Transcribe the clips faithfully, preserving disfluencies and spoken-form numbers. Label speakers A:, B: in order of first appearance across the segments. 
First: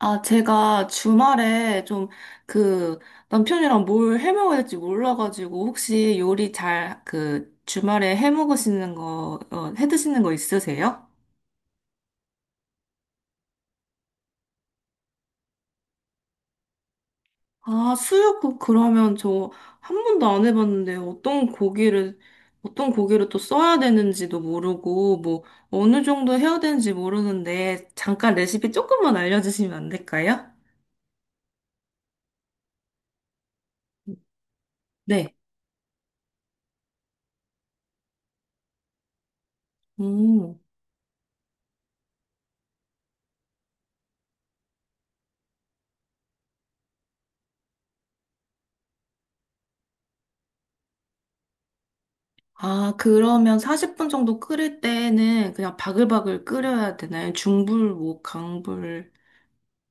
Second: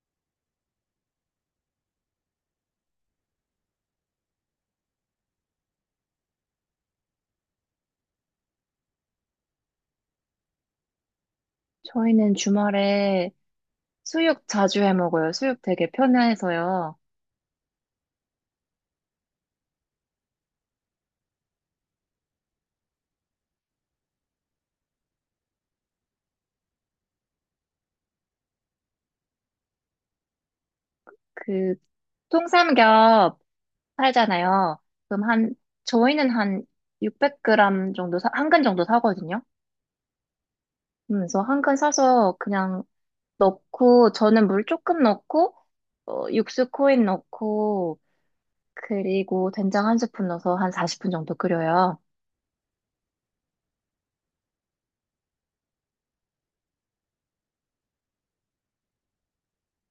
A: 아, 제가 주말에 좀 그 남편이랑 뭘 해먹어야 될지 몰라가지고 혹시 요리 잘 그 주말에 해먹으시는 거, 어, 해드시는 거 있으세요?
B: 저희는 주말에 수육 자주 해 먹어요. 수육 되게 편해서요.
A: 아, 수육국 그러면 저 한 번도 안 해봤는데 어떤 고기를, 어떤 고기를 또 써야 되는지도 모르고 뭐 어느 정도 해야 되는지 모르는데 잠깐 레시피 조금만 알려주시면 안 될까요?
B: 그 통삼겹 팔잖아요. 그럼
A: 네.
B: 한 저희는 한 육백 그램 정도 사, 한 근 정도 사거든요.
A: 음.
B: 음, 그래서 한근 사서 그냥 넣고 저는 물 조금 넣고 어, 육수 코인 넣고 그리고 된장 한 스푼 넣어서 한 사십 분 정도 끓여요.
A: 아, 그러면 사십 분 정도 끓일 때는 그냥 바글바글 끓여야 되나요? 중불, 뭐, 강불.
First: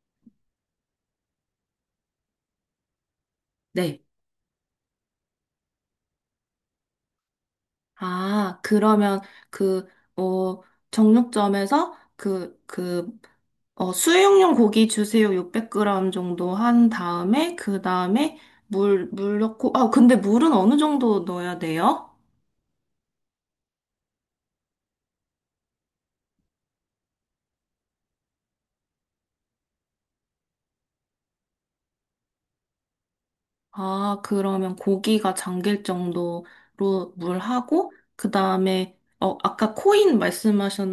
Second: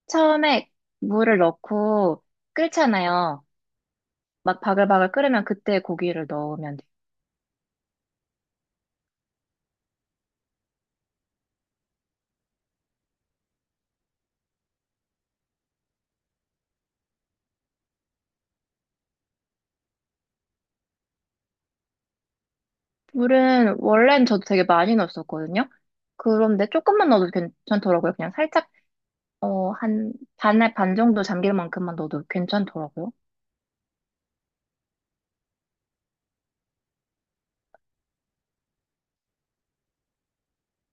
B: 처음에 물을 넣고 끓잖아요.
A: 네.
B: 막 바글바글 끓으면 그때 고기를 넣으면 돼요.
A: 아, 그러면 그, 어, 정육점에서 그, 그, 어, 수육용 고기 주세요. 육백 그램 정도 한 다음에, 그 다음에 물, 물 넣고, 아, 근데 물은 어느 정도 넣어야 돼요?
B: 물은 원래는 저도 되게 많이 넣었었거든요. 그런데 조금만 넣어도 괜찮더라고요. 그냥 살짝 어, 한 반에 반 정도 잠길 만큼만 넣어도 괜찮더라고요.
A: 아, 그러면 고기가 잠길 정도로 물 하고, 그 다음에, 어, 아까 코인 말씀하셨,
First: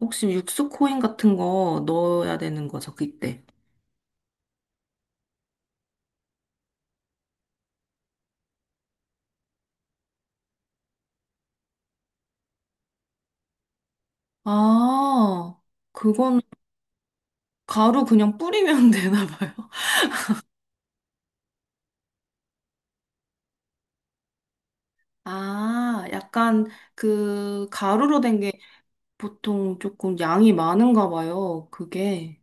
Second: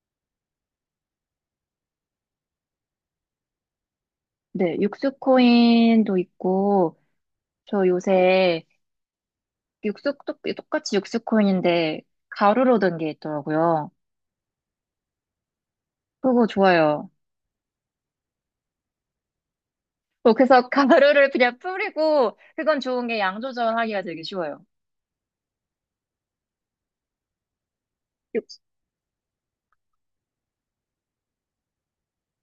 A: 혹시 육수 코인 같은 거 넣어야 되는 거죠, 그때?
B: 네, 육수코인도 있고 저 요새 육수 똑- 똑같이 육수코인인데 가루로 된 게 있더라고요.
A: 아, 그건
B: 그거 좋아요.
A: 가루 그냥 뿌리면 되나 봐요.
B: 어, 그래서 가루를 그냥 뿌리고 그건 좋은 게 양 조절하기가 되게 쉬워요.
A: 아, 약간 그 가루로 된
B: 육,
A: 게 보통 조금 양이 많은가 봐요, 그게.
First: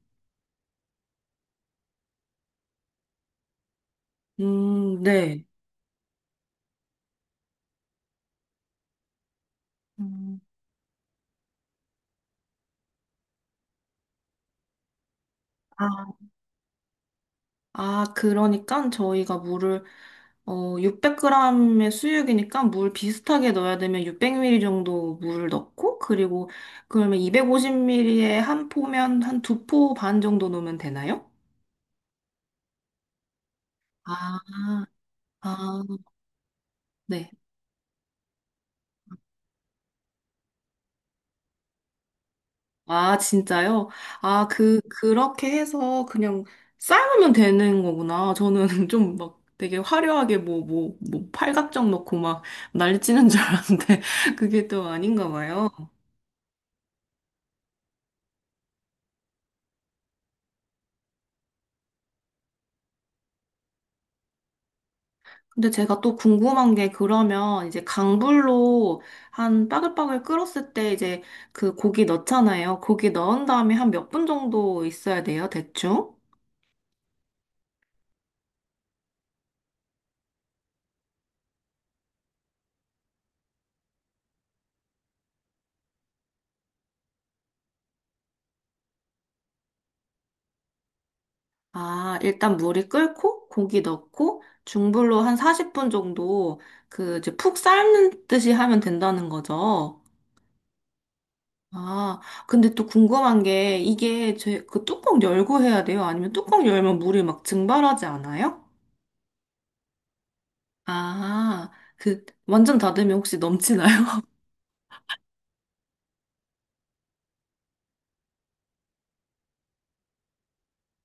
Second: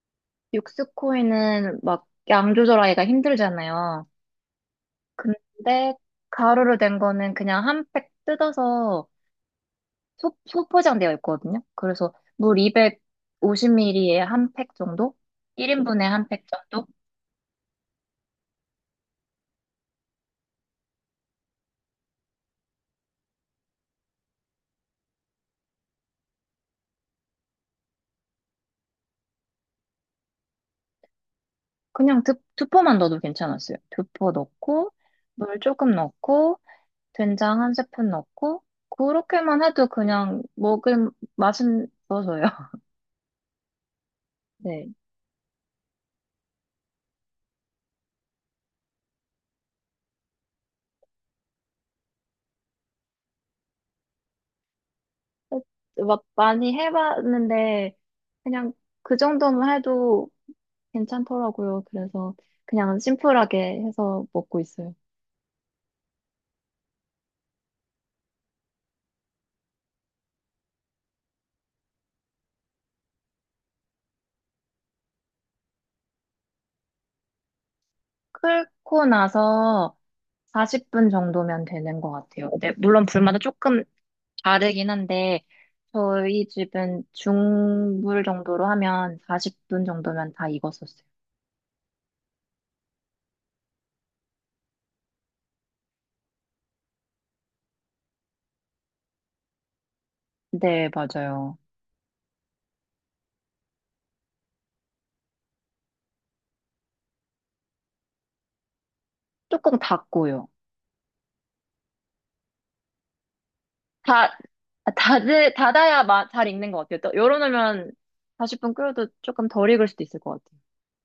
B: 육수코인은 막 양 조절하기가 힘들잖아요.
A: 음, 네.
B: 근데 가루로 된 거는 그냥 한 팩 뜯어서 소,
A: 음.
B: 소포장되어 있거든요. 그래서 물 이백오십 밀리리터에 한 팩 정도? 일 인분에 한 팩 정도?
A: 아, 그러니까 저희가 물을 어, 육백 그램의 수육이니까 물 비슷하게 넣어야 되면 육백 밀리리터 정도 물을 넣고 그리고 그러면 이백오십 밀리리터에 한 포면 한 두 포반 정도 넣으면 되나요?
B: 그냥 두, 두 포만 넣어도 괜찮았어요. 두 포
A: 아,
B: 넣고, 물
A: 아,
B: 조금 넣고,
A: 네.
B: 된장 한 스푼 넣고, 그렇게만 해도 그냥 먹은 맛은 있어서요.
A: 아, 진짜요? 아, 그,
B: 네.
A: 그렇게 해서 그냥 삶으면 되는 거구나. 저는 좀 막 되게 화려하게 뭐, 뭐, 뭐, 팔각정 넣고 막 난리 치는 줄 알았는데 그게 또 아닌가
B: 어,
A: 봐요.
B: 막 많이 해봤는데, 그냥 그 정도만 해도 괜찮더라고요. 그래서 그냥 심플하게 해서 먹고 있어요.
A: 근데 제가 또 궁금한 게 그러면 이제 강불로 한 빠글빠글 끓었을 때 이제 그 고기 넣잖아요. 고기 넣은 다음에 한 몇 분 정도 있어야 돼요, 대충?
B: 끓고 나서 사십 분 정도면 되는 것 같아요. 네, 물론 불마다 조금 다르긴 한데, 저희 집은 중불 정도로 하면 사십 분 정도면 다 익었었어요.
A: 아, 일단 물이 끓고 고기 넣고 중불로 한 사십 분 정도 그 이제 푹 삶는 듯이 하면 된다는 거죠.
B: 네, 맞아요.
A: 아, 근데 또 궁금한 게 이게 제 그 뚜껑 열고 해야 돼요? 아니면 뚜껑 열면 물이 막 증발하지 않아요?
B: 조금 닫고요.
A: 아, 그 완전 닫으면 혹시 넘치나요?
B: 다, 닫을, 닫아야 마- 잘 익는 것 같아요. 또 열어놓으면 사십 분 끓여도 조금 덜 익을 수도 있을 것 같아요.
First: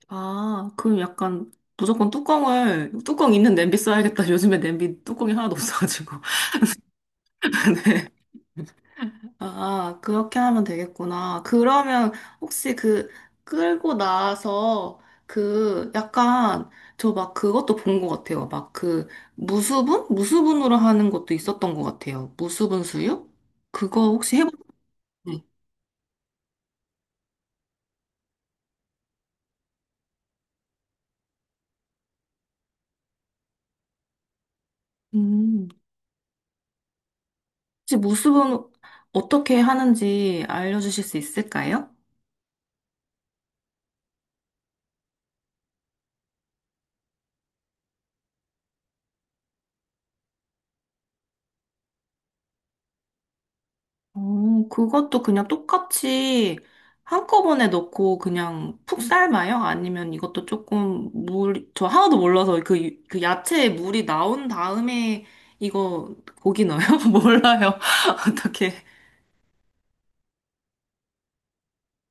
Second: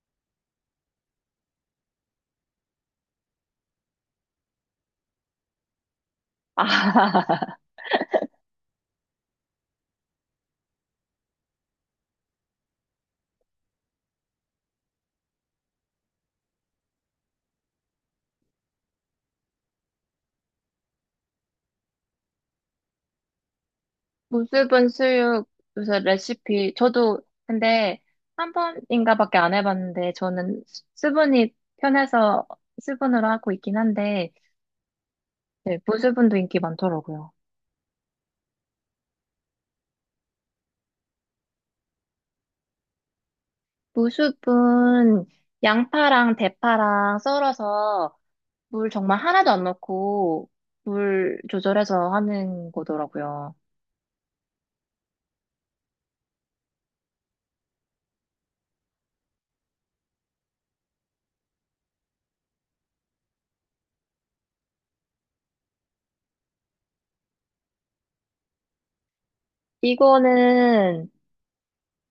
A: 아, 그럼 약간 무조건 뚜껑을, 뚜껑 있는 냄비 써야겠다. 요즘에 냄비 뚜껑이 하나도 없어가지고.
B: 아,
A: 네. 아, 그렇게 하면 되겠구나. 그러면 혹시 그 끌고 나서 그 약간 저 막 그것도 본 것 같아요. 막 그 무수분? 무수분으로 하는 것도 있었던 것 같아요. 무수분 수육? 그거 혹시 해보셨나요?
B: 무수분 수육 요새 레시피 저도 근데 한 번인가밖에 안 해봤는데 저는 수- 수분이 편해서 수분으로 하고 있긴 한데
A: 음.
B: 네, 무수분도 인기 많더라고요.
A: 혹시 무수분 어떻게 하는지 알려주실 수 있을까요?
B: 무수분 양파랑 대파랑 썰어서 물 정말 하나도 안 넣고 물 조절해서 하는 거더라고요.
A: 오, 그것도 그냥 똑같이 한꺼번에 넣고 그냥 푹 삶아요? 아니면 이것도 조금 물, 저 하나도 몰라서 그, 그 야채에 물이 나온 다음에 이거 고기 넣어요? 몰라요. 어떻게.
B: 이거는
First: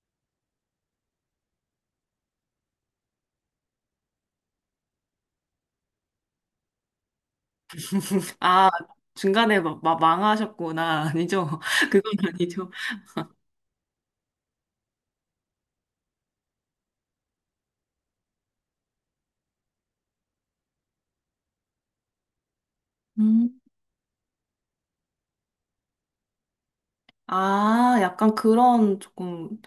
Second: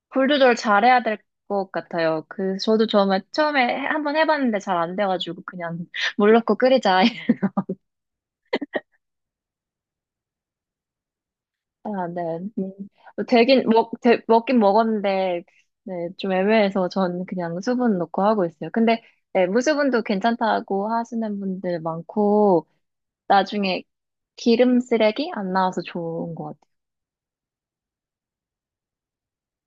B: 불 조절 잘해야 될 것 같아요. 그, 저도 처음에, 처음에 해- 한번 해봤는데 잘 안 돼가지고, 그냥 물 넣고 끓이자.
A: 아, 중간에 막, 막 망하셨구나. 아니죠?
B: 아,
A: 그건
B: 네.
A: 아니죠.
B: 음, 되긴, 먹, 되, 먹긴 먹었는데, 네, 좀 애매해서 전 그냥 수분 넣고 하고 있어요. 근데, 네, 무수분도 괜찮다고 하시는 분들 많고,
A: 음.
B: 나중에 기름 쓰레기 안 나와서 좋은 것 같아요.
A: 아, 약간 그런 조금.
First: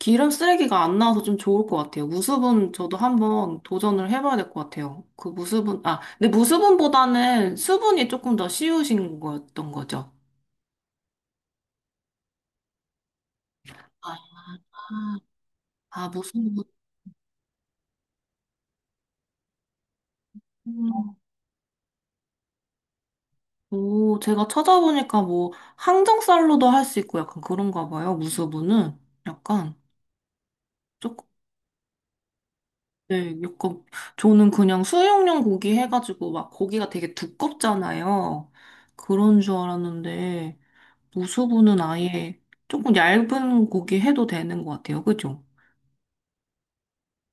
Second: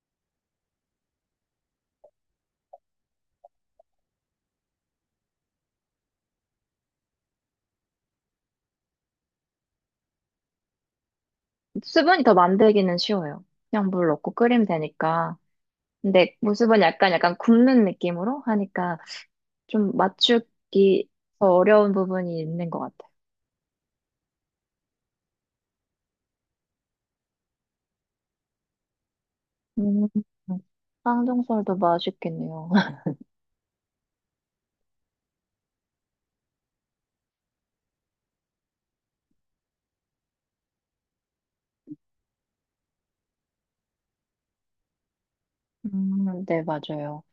A: 기름 쓰레기가 안 나와서 좀 좋을 것 같아요. 무수분 저도 한번 도전을 해봐야 될 것 같아요. 그 무수분, 아, 근데 무수분보다는 수분이 조금 더 쉬우신 거였던 거죠.
B: 수분이 더 만들기는 쉬워요. 그냥 물 넣고 끓이면
A: 아,
B: 되니까.
A: 아,
B: 근데
A: 무수분.
B: 무수분 약간, 약간 굽는 느낌으로 하니까, 좀 맞추기
A: 음.
B: 더 어려운 부분이 있는 것 같아요.
A: 오, 제가 찾아보니까 뭐 항정살로도 할 수 있고 약간 그런가 봐요. 무수분은 약간
B: 음,
A: 조금,
B: 쌍둥살도 맛있겠네요.
A: 네, 약간 저는 그냥 수육용 고기 해가지고 막 고기가 되게 두껍잖아요. 그런 줄 알았는데. 무수부는 아예 조금 얇은 고기 해도 되는 것 같아요. 그죠?
B: 음, 네, 맞아요.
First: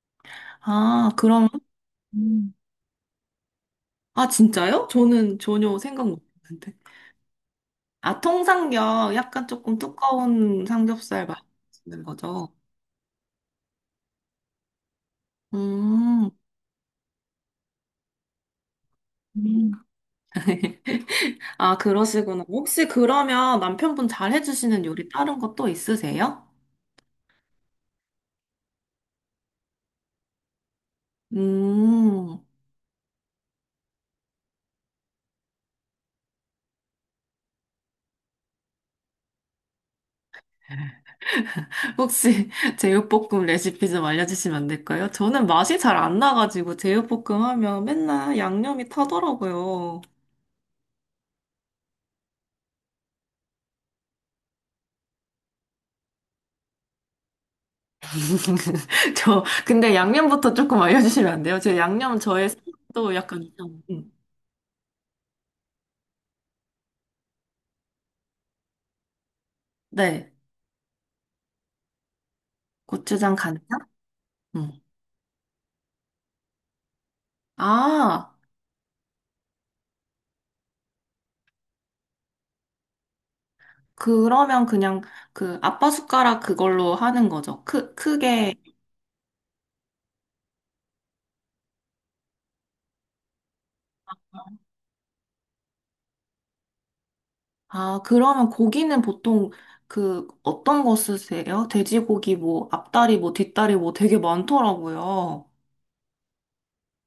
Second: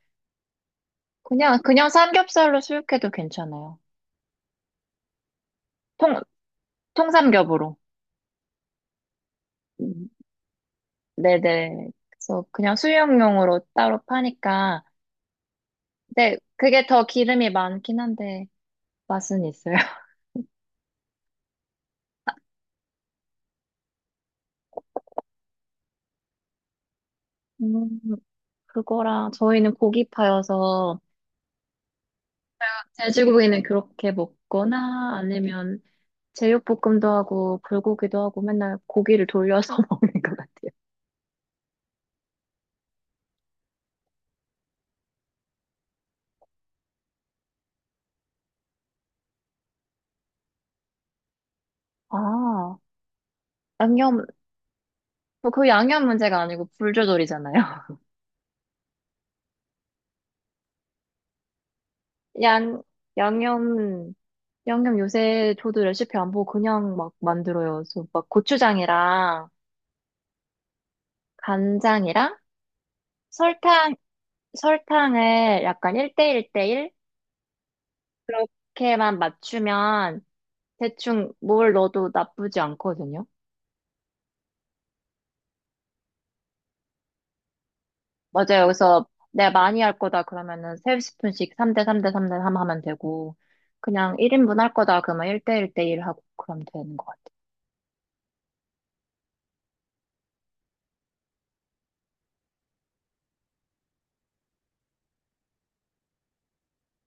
A: 아, 그럼,
B: 그냥, 그냥
A: 음.
B: 삼겹살로 수육해도 괜찮아요.
A: 아, 진짜요? 저는 전혀 생각
B: 통,
A: 못 했는데.
B: 통삼겹으로.
A: 아, 통삼겹, 약간 조금
B: 음,
A: 두꺼운 삼겹살
B: 네네.
A: 맛있는
B: 그래서
A: 거죠?
B: 그냥 수육용으로 따로 파니까.
A: 음.
B: 근데 그게 더 기름이 많긴 한데 맛은
A: 음.
B: 있어요.
A: 아, 그러시구나. 혹시 그러면 남편분 잘 해주시는 요리 다른 것도 있으세요?
B: 음, 그거랑 저희는 고기파여서
A: 음.
B: 제주고기는 그렇게 먹거나 아니면 제육볶음도 하고 불고기도 하고 맨날 고기를 돌려서 먹는 것 같아요.
A: 혹시 제육볶음 레시피 좀 알려주시면 안 될까요? 저는 맛이 잘 안 나가지고 제육볶음 하면 맨날 양념이 타더라고요.
B: 아, 양념, 뭐그 양념 문제가 아니고 불조절이잖아요.
A: 저, 근데 양념부터 조금 알려주시면 안 돼요? 제 양념 저의
B: 양,
A: 또 약간, 좀- 음.
B: 양념, 양념 요새 저도 레시피 안 보고 그냥 막 만들어요. 그래서 막 고추장이랑
A: 네,
B: 간장이랑
A: 고추장 간장?
B: 설탕,
A: 음.
B: 설탕을 약간 일 대일 대일
A: 아,
B: 그렇게만 맞추면 대충 뭘 넣어도 나쁘지 않거든요.
A: 그러면 그냥 그 아빠 숟가락 그걸로 하는 거죠. 크, 크게
B: 맞아요. 그래서 내가 많이 할 거다 그러면은 세 스푼씩 삼 대 삼 대 삼 대 삼 하면 되고 그냥 일 인분 할 거다 그러면 일 대 일 대 일 하고 그러면 되는 것 같아요.
A: 아, 그러면 고기는 보통 그 어떤 거 쓰세요? 돼지고기 뭐 앞다리 뭐 뒷다리 뭐 되게 많더라고요.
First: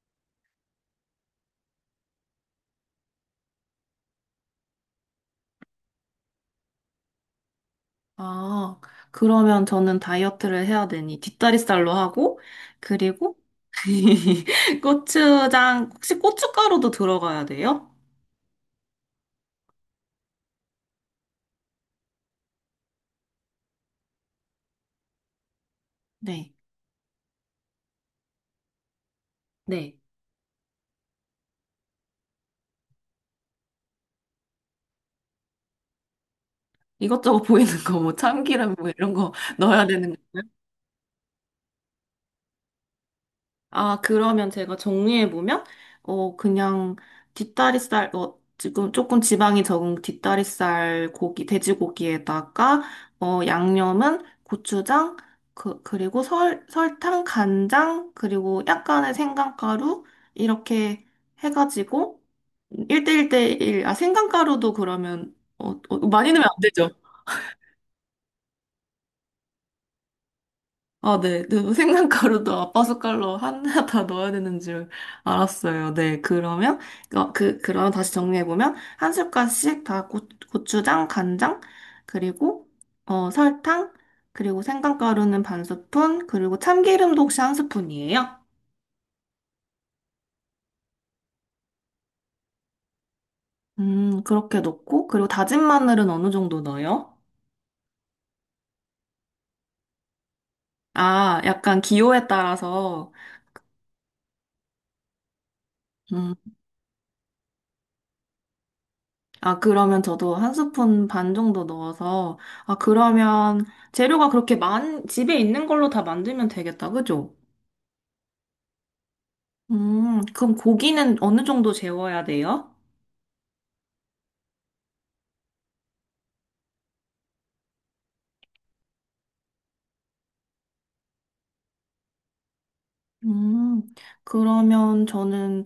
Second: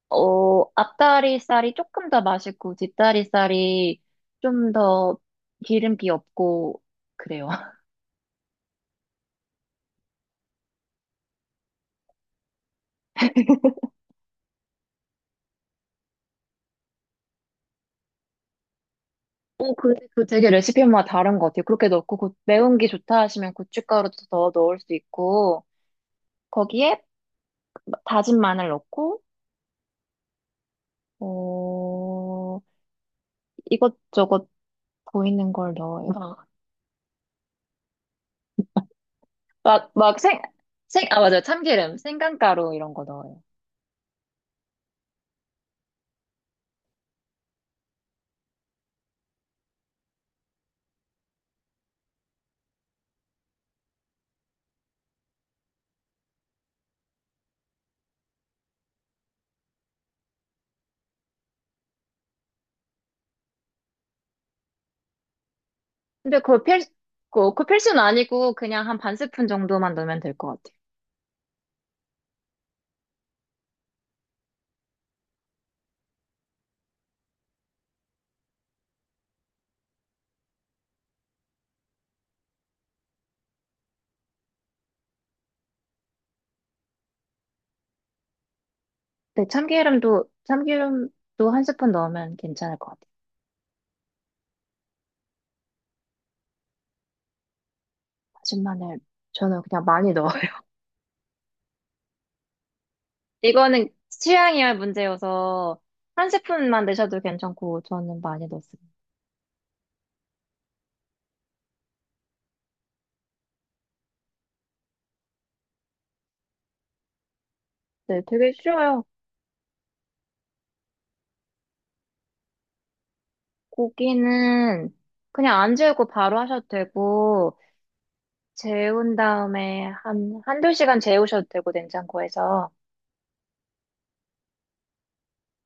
B: 어, 앞다리살이 조금 더 맛있고 뒷다리살이 좀 더 기름기 없고 그래요.
A: 아, 그러면 저는 다이어트를 해야 되니 뒷다리살로 하고 그리고 고추장 혹시 고춧가루도 들어가야 돼요?
B: 오, 그, 그 되게 레시피마다 다른 것 같아요. 그렇게 넣고 고- 매운 게 좋다 하시면 고춧가루도 더 넣을 수 있고
A: 네.
B: 거기에 다진 마늘 넣고
A: 네.
B: 어, 이것저것 보이는 걸 넣어요.
A: 이것저것 보이는 거 뭐 참기름 뭐 이런 거 넣어야
B: 막,
A: 되는
B: 막 생, 생, 아, 맞아. 요 참기름, 생강가루 이런 거 넣어요.
A: 아, 그러면 제가 정리해보면, 어, 그냥 뒷다리살, 어, 지금 조금 지방이 적은 뒷다리살 고기, 돼지고기에다가, 어, 양념은 고추장, 그, 그리고 설, 설탕, 간장, 그리고 약간의 생강가루, 이렇게 해가지고, 일 대일 대일, 아, 생강가루도 그러면, 어, 어, 많이
B: 근데
A: 넣으면 안
B: 그거 필,
A: 되죠?
B: 그거, 그 필수는 아니고 그냥 한 반 스푼 정도만 넣으면 될 것 같아요.
A: 아, 네. 그 생강가루도 아빠 숟갈로 하나 다 넣어야 되는 줄 알았어요. 네. 그러면, 어, 그, 그럼 다시 정리해보면, 한 숟갈씩 다 고, 고추장, 간장, 그리고, 어, 설탕, 그리고 생강가루는 반 스푼, 그리고 참기름도 혹시 한 스푼이에요?
B: 네, 참기름도, 참기름도 한 스푼 넣으면 괜찮을 것 같아요.
A: 음, 그렇게 넣고, 그리고 다진 마늘은 어느 정도 넣어요?
B: 다진 마늘, 저는 그냥 많이 넣어요.
A: 아, 약간 기호에 따라서,
B: 이거는 취향이야 문제여서 한
A: 음.
B: 스푼만 넣으셔도 괜찮고 저는 많이 넣습니다.
A: 아, 그러면 저도 한 스푼 반 정도 넣어서, 아, 그러면 재료가 그렇게 많, 집에 있는 걸로 다 만들면 되겠다, 그죠?
B: 네, 되게 쉬워요.
A: 음, 그럼 고기는 어느 정도 재워야 돼요?
B: 고기는 그냥 안 재우고 바로 하셔도 되고, 재운 다음에 한, 한두 시간 재우셔도 되고, 냉장고에서.
A: 음, 그러면 저는,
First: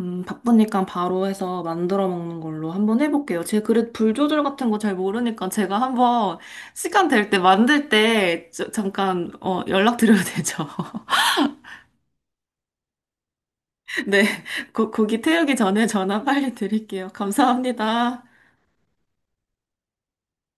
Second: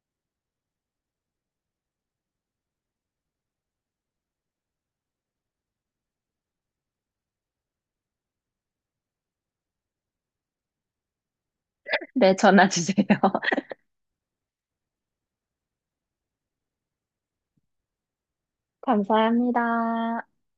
A: 음, 바쁘니까 바로 해서 만들어 먹는 걸로 한번 해볼게요. 제 그릇 불 조절 같은 거 잘 모르니까 제가 한번 시간 될 때 만들 때 저- 잠깐, 어, 연락드려도 되죠?
B: 네, 전화 주세요.
A: 네, 고, 고기 태우기 전에 전화 빨리 드릴게요. 감사합니다.
B: 감사합니다.